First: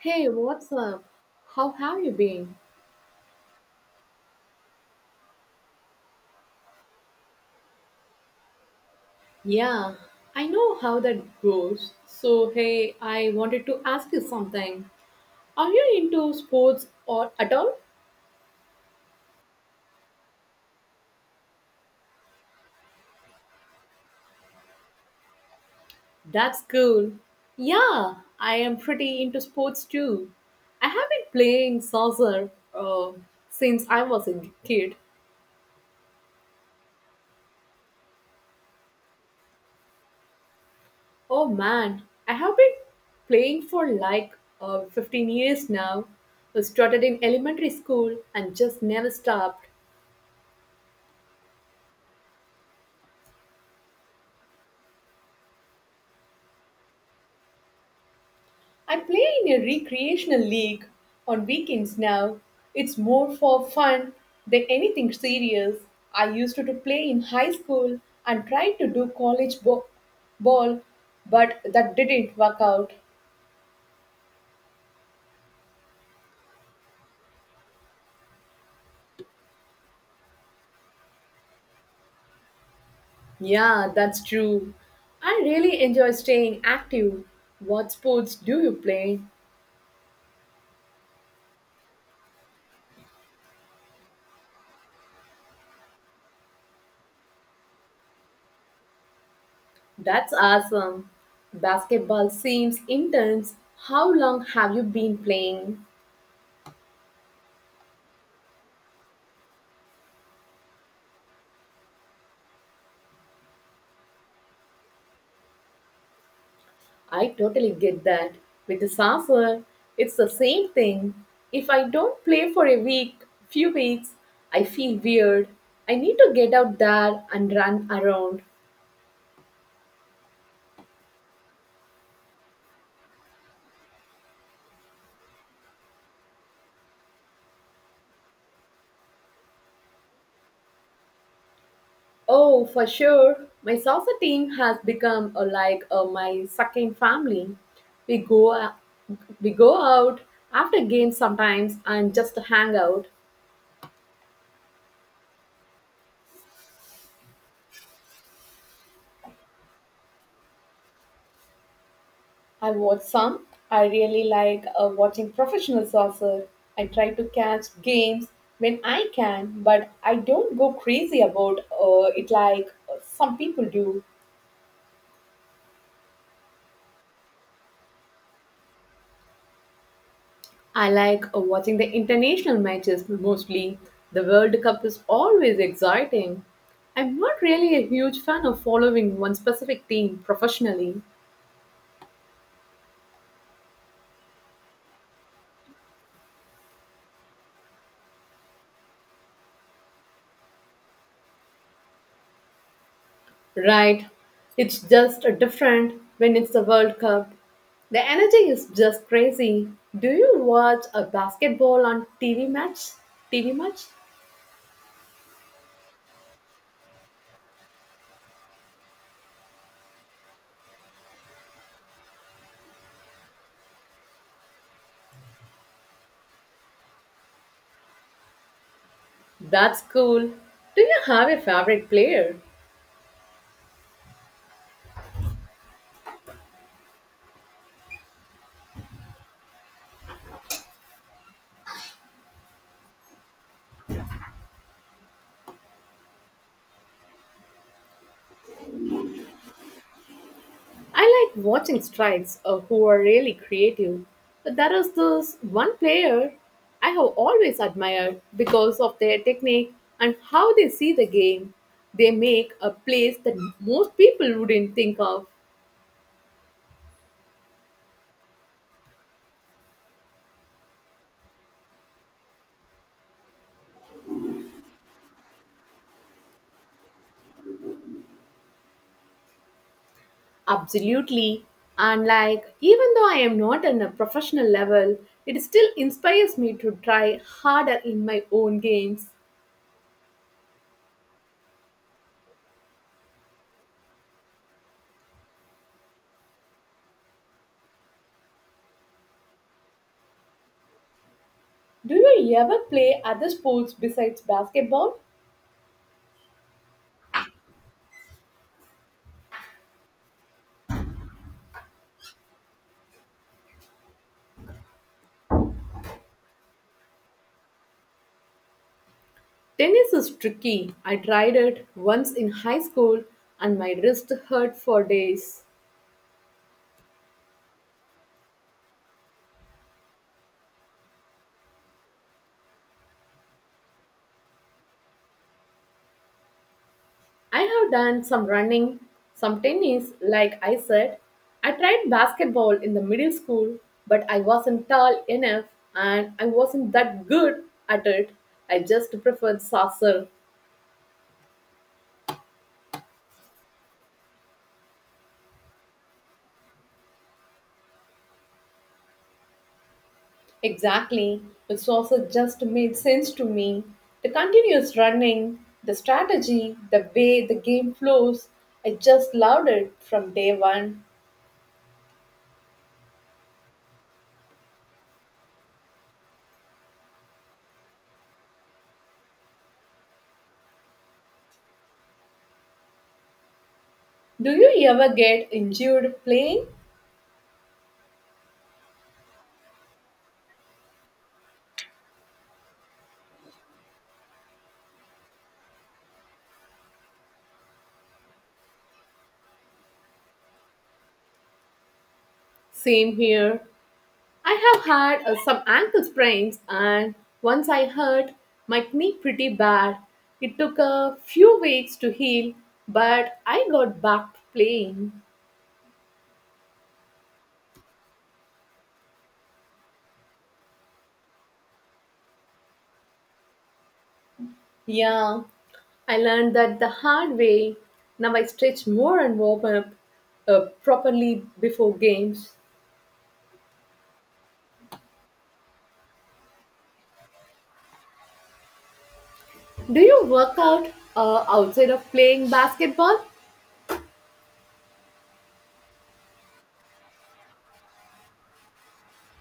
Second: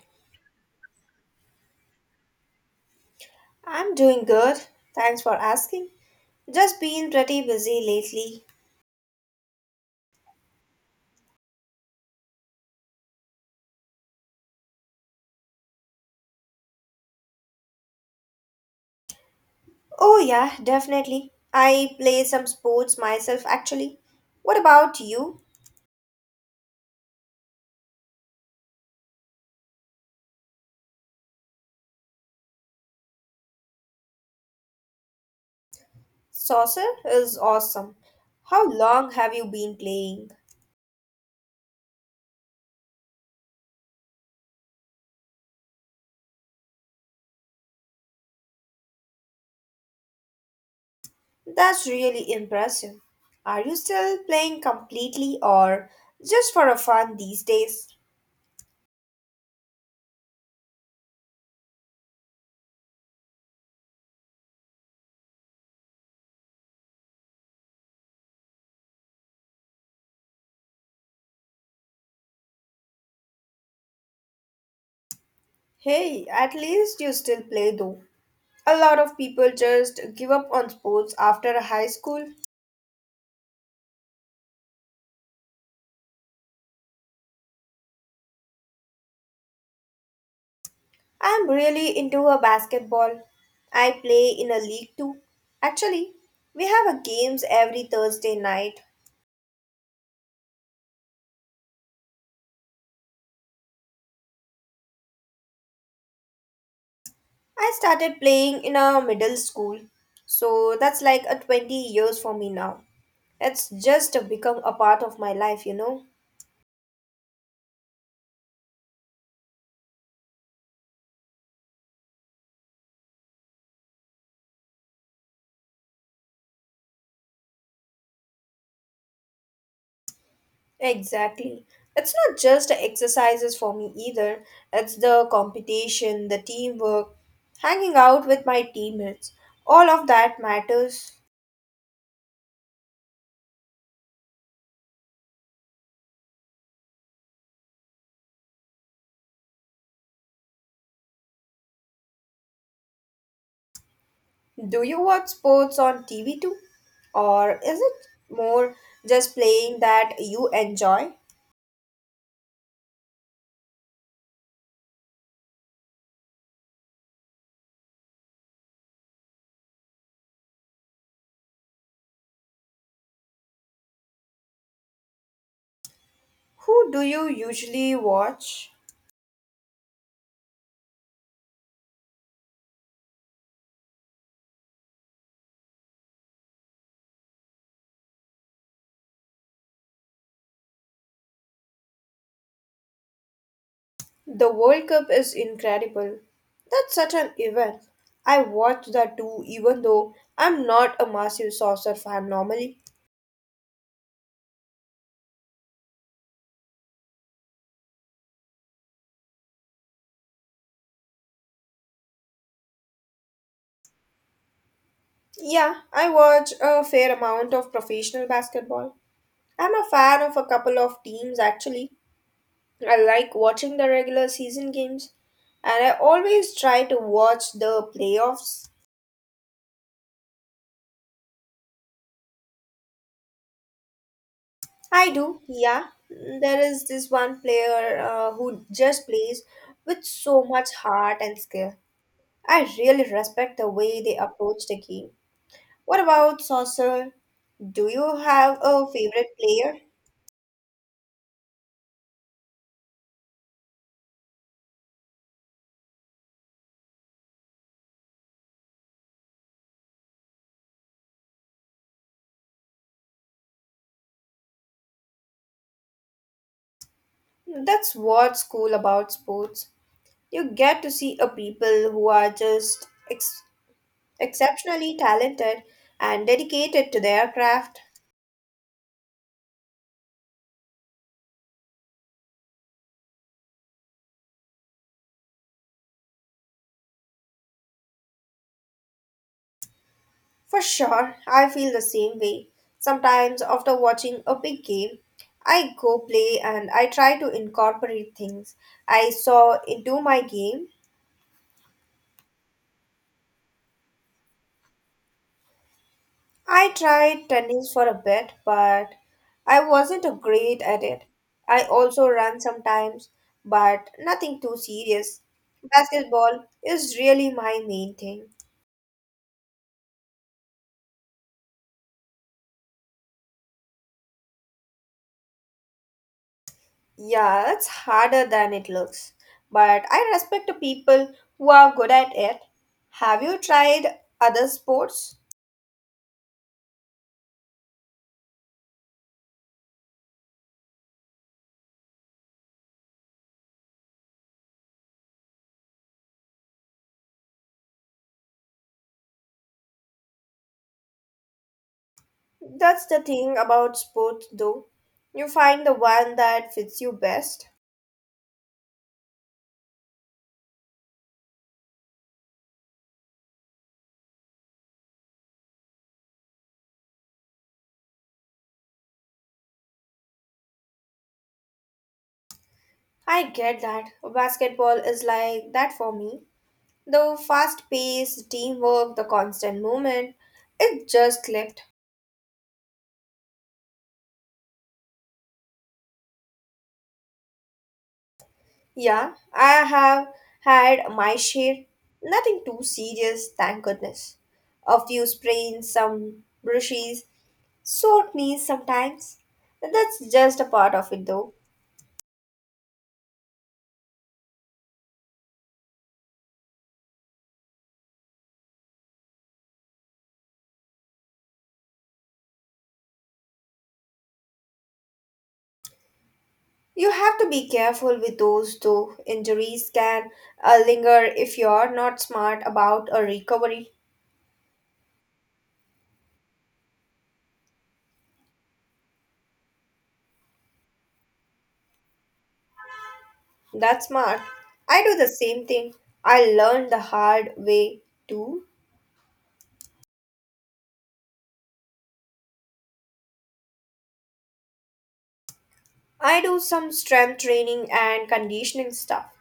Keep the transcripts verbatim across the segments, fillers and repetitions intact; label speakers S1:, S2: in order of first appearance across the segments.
S1: Hey, what's up? How have you been?
S2: I'm doing good. Thanks for asking. Just been pretty busy lately.
S1: Yeah, I know how that goes. So, hey, I wanted to ask you something. Are you into sports or at all?
S2: Oh, yeah, definitely. I play some sports myself, actually. What about you?
S1: That's cool. Yeah, I am pretty into sports too. I have been playing soccer uh, since I was a kid.
S2: Saucer is awesome. How long have you been playing?
S1: Oh man, I have been playing for like uh, fifteen years now. I started in elementary school and just never stopped.
S2: That's really impressive. Are you still playing completely or just for a fun these days?
S1: I play in a recreational league on weekends now. It's more for fun than anything serious. I used to to play in high school and tried to do college bo- ball, but that didn't work out.
S2: Hey, at least you still play though. A lot of people just give up on sports after high school.
S1: Yeah, that's true. I really enjoy staying active. What sports do you play?
S2: I'm really into a basketball. I play in a league too. Actually, we have a games every Thursday night.
S1: That's awesome. Basketball seems intense. How long have you been playing?
S2: I started playing in a middle school, so that's like a twenty years for me now. It's just become a part of my life, you know.
S1: I totally get that. With the software, it's the same thing. If I don't play for a week, few weeks, I feel weird. I need to get out there and run around.
S2: Exactly. It's not just exercises for me either. It's the competition, the teamwork, hanging out with my teammates. All of that matters.
S1: Oh, for sure. My soccer team has become a, like a, my second family. We go, we go out after games sometimes and just hang out.
S2: Do you watch sports on T V too? Or is it more just playing that you enjoy?
S1: I watch some. I really like uh, watching professional soccer. I try to catch games when I can, but I don't go crazy about uh, it like uh, some people do.
S2: Who do you usually watch?
S1: I like uh, watching the international matches mostly. The World Cup is always exciting. I'm not really a huge fan of following one specific team professionally.
S2: The World Cup is incredible. That's such an event. I watched that too, even though I'm not a massive soccer fan normally.
S1: Right. It's just different when it's the World Cup. The energy is just crazy. Do you watch a basketball on T V match? T V match?
S2: Yeah, I watch a fair amount of professional basketball. I'm a fan of a couple of teams actually, I like watching the regular season games, and I always try to watch the playoffs.
S1: That's cool. Do you have a favorite player?
S2: I do, yeah. There is this one player uh, who just plays with so much heart and skill. I really respect the way they approach the game. What about Saucer? Do you have a favorite player?
S1: I like watching strikes uh, who are really creative. But there is this one player I have always admired because of their technique and how they see the game. They make a place that most people wouldn't think of.
S2: That's what's cool about sports. You get to see a people who are just ex- exceptionally talented and dedicated to their craft.
S1: Absolutely. And like, even though I am not on a professional level, it still inspires me to try harder in my own games.
S2: For sure, I feel the same way. Sometimes, after watching a big game, I go play and I try to incorporate things I saw into my game.
S1: Do you ever play other sports besides basketball?
S2: I tried tennis for a bit, but I wasn't a great at it. I also run sometimes, but nothing too serious. Basketball is really my main thing.
S1: Tennis is tricky. I tried it once in high school and my wrist hurt for days.
S2: Yeah, it's harder than it looks. But I respect the people who are good at it. Have you tried other sports?
S1: I have done some running, some tennis, like I said. I tried basketball in the middle school, but I wasn't tall enough and I wasn't that good at it. I just preferred saucer.
S2: That's the thing about sports, though. You find the one that fits you best.
S1: Exactly. The saucer just made sense to me. The continuous running, the strategy, the way the game flows, I just loved it from day one.
S2: I get that. Basketball is like that for me. The fast pace, teamwork, the constant movement, it just clicked.
S1: Do you ever get injured playing?
S2: Yeah, I have had my share. Nothing too serious, thank goodness. A few sprains, some brushes, sore knees sometimes. That's just a part of it though.
S1: Same here. I have had uh, some ankle sprains, and once I hurt my knee pretty bad. It took a few weeks to heal, but I got back to playing.
S2: You have to be careful with those though. Injuries can uh, linger if you're not smart about a recovery.
S1: Yeah, I learned that the hard way. Now I stretch more and warm up uh, properly before games.
S2: That's smart. I do the same thing. I learned the hard way too.
S1: Do you work out uh, outside of playing basketball?
S2: I do some strength training and conditioning stuff.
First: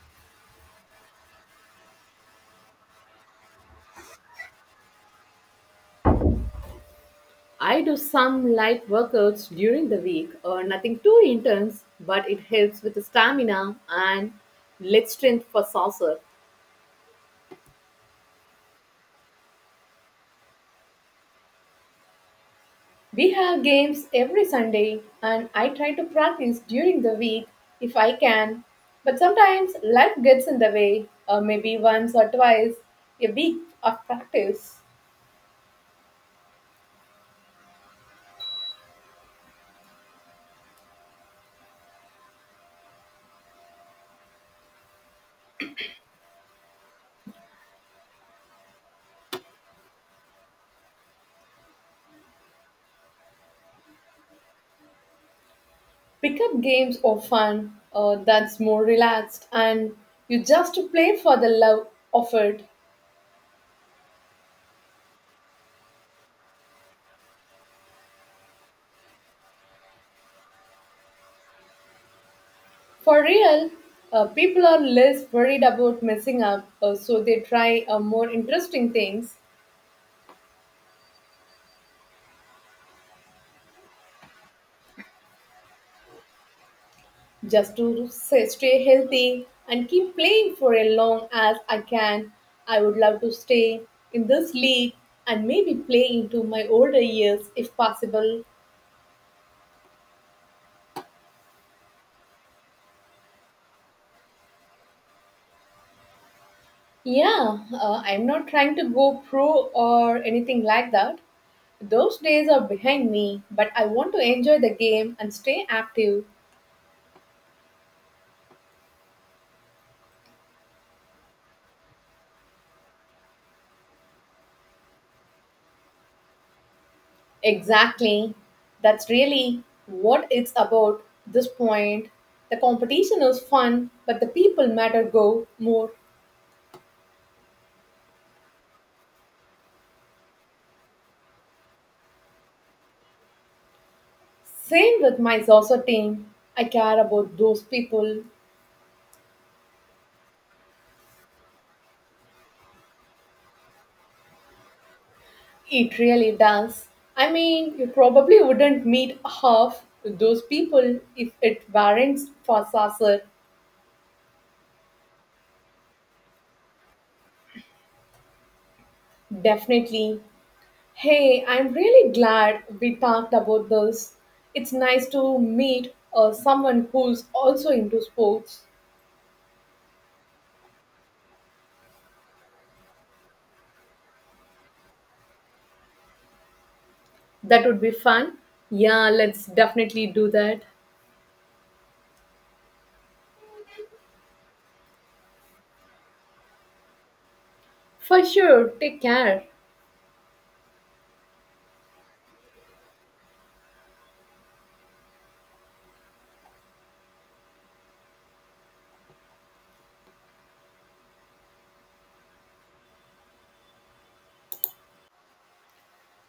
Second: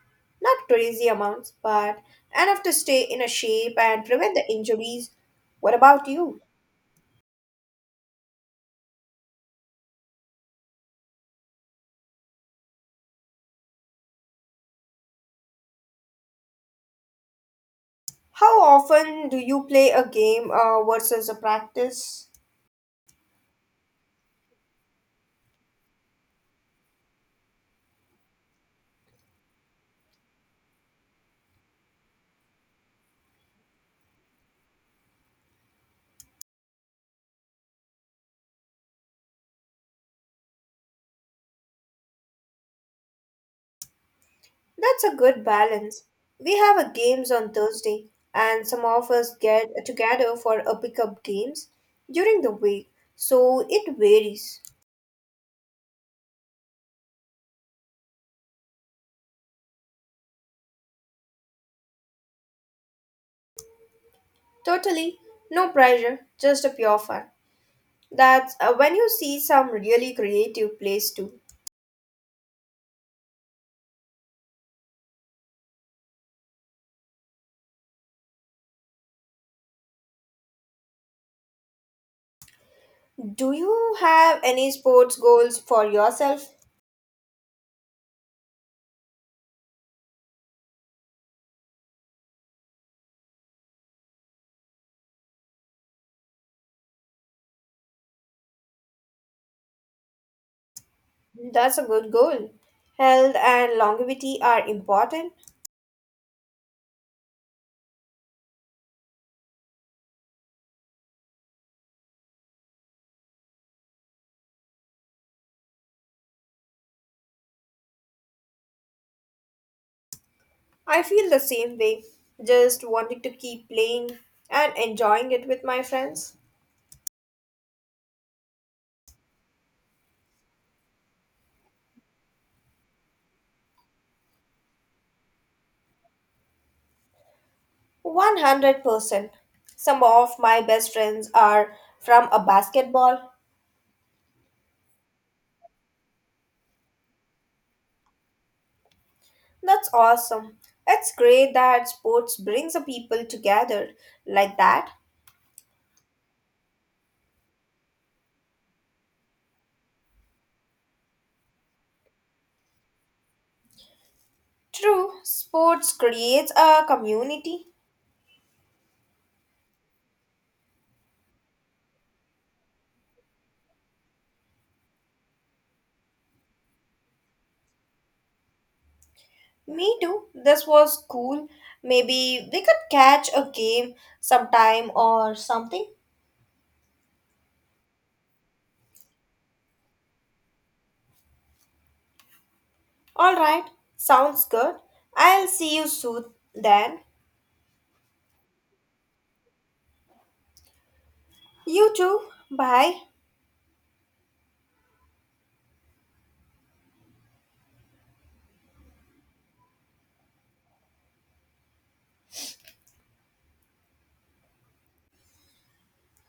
S2: Not crazy amounts, but enough to stay in a shape and prevent the injuries. What about you?
S1: I do some light workouts during the week, uh, nothing too intense, but it helps with the stamina and leg strength for saucer.
S2: How often do you play a game uh, versus a practice?
S1: We have games every Sunday, and I try to practice during the week if I can. But sometimes life gets in the way, uh, maybe once or twice a week of practice.
S2: That's a good balance. We have a games on Thursday, and some of us get together for a pickup games during the week, so it varies.
S1: Pickup games are fun, uh, that's more relaxed, and you just play for the love of it.
S2: Totally, no pressure, just a pure fun. That's uh, when you see some really creative plays too.
S1: For real, uh, people are less worried about messing up, uh, so they try uh, more interesting things
S2: Do you have any sports goals for yourself?
S1: just to say, stay healthy and keep playing for as long as I can. I would love to stay in this league and maybe play into my older years if possible.
S2: That's a good goal. Health and longevity are important.
S1: Yeah, uh, I'm not trying to go pro or anything like that. Those days are behind me, but I want to enjoy the game and stay active.
S2: I feel the same way, just wanting to keep playing and enjoying it with my friends.
S1: Exactly. That's really what it's about this point. The competition is fun, but the people matter go more.
S2: one hundred percent. Some of my best friends are from a basketball.
S1: Same with my Zozo team. I care about those people.
S2: That's awesome. It's great that sports brings the people together like that.
S1: It really does. I mean, you probably wouldn't meet half those people if it weren't for Sasser.
S2: True, sports creates a community.
S1: Definitely. Hey, I'm really glad we talked about this. It's nice to meet uh, someone who's also into sports.
S2: Me too. This was cool. Maybe we could catch a game sometime or something.
S1: That would be fun. Yeah, let's definitely do that.
S2: All right, sounds good. I'll see you soon then.
S1: For sure. Take care.
S2: You too. Bye.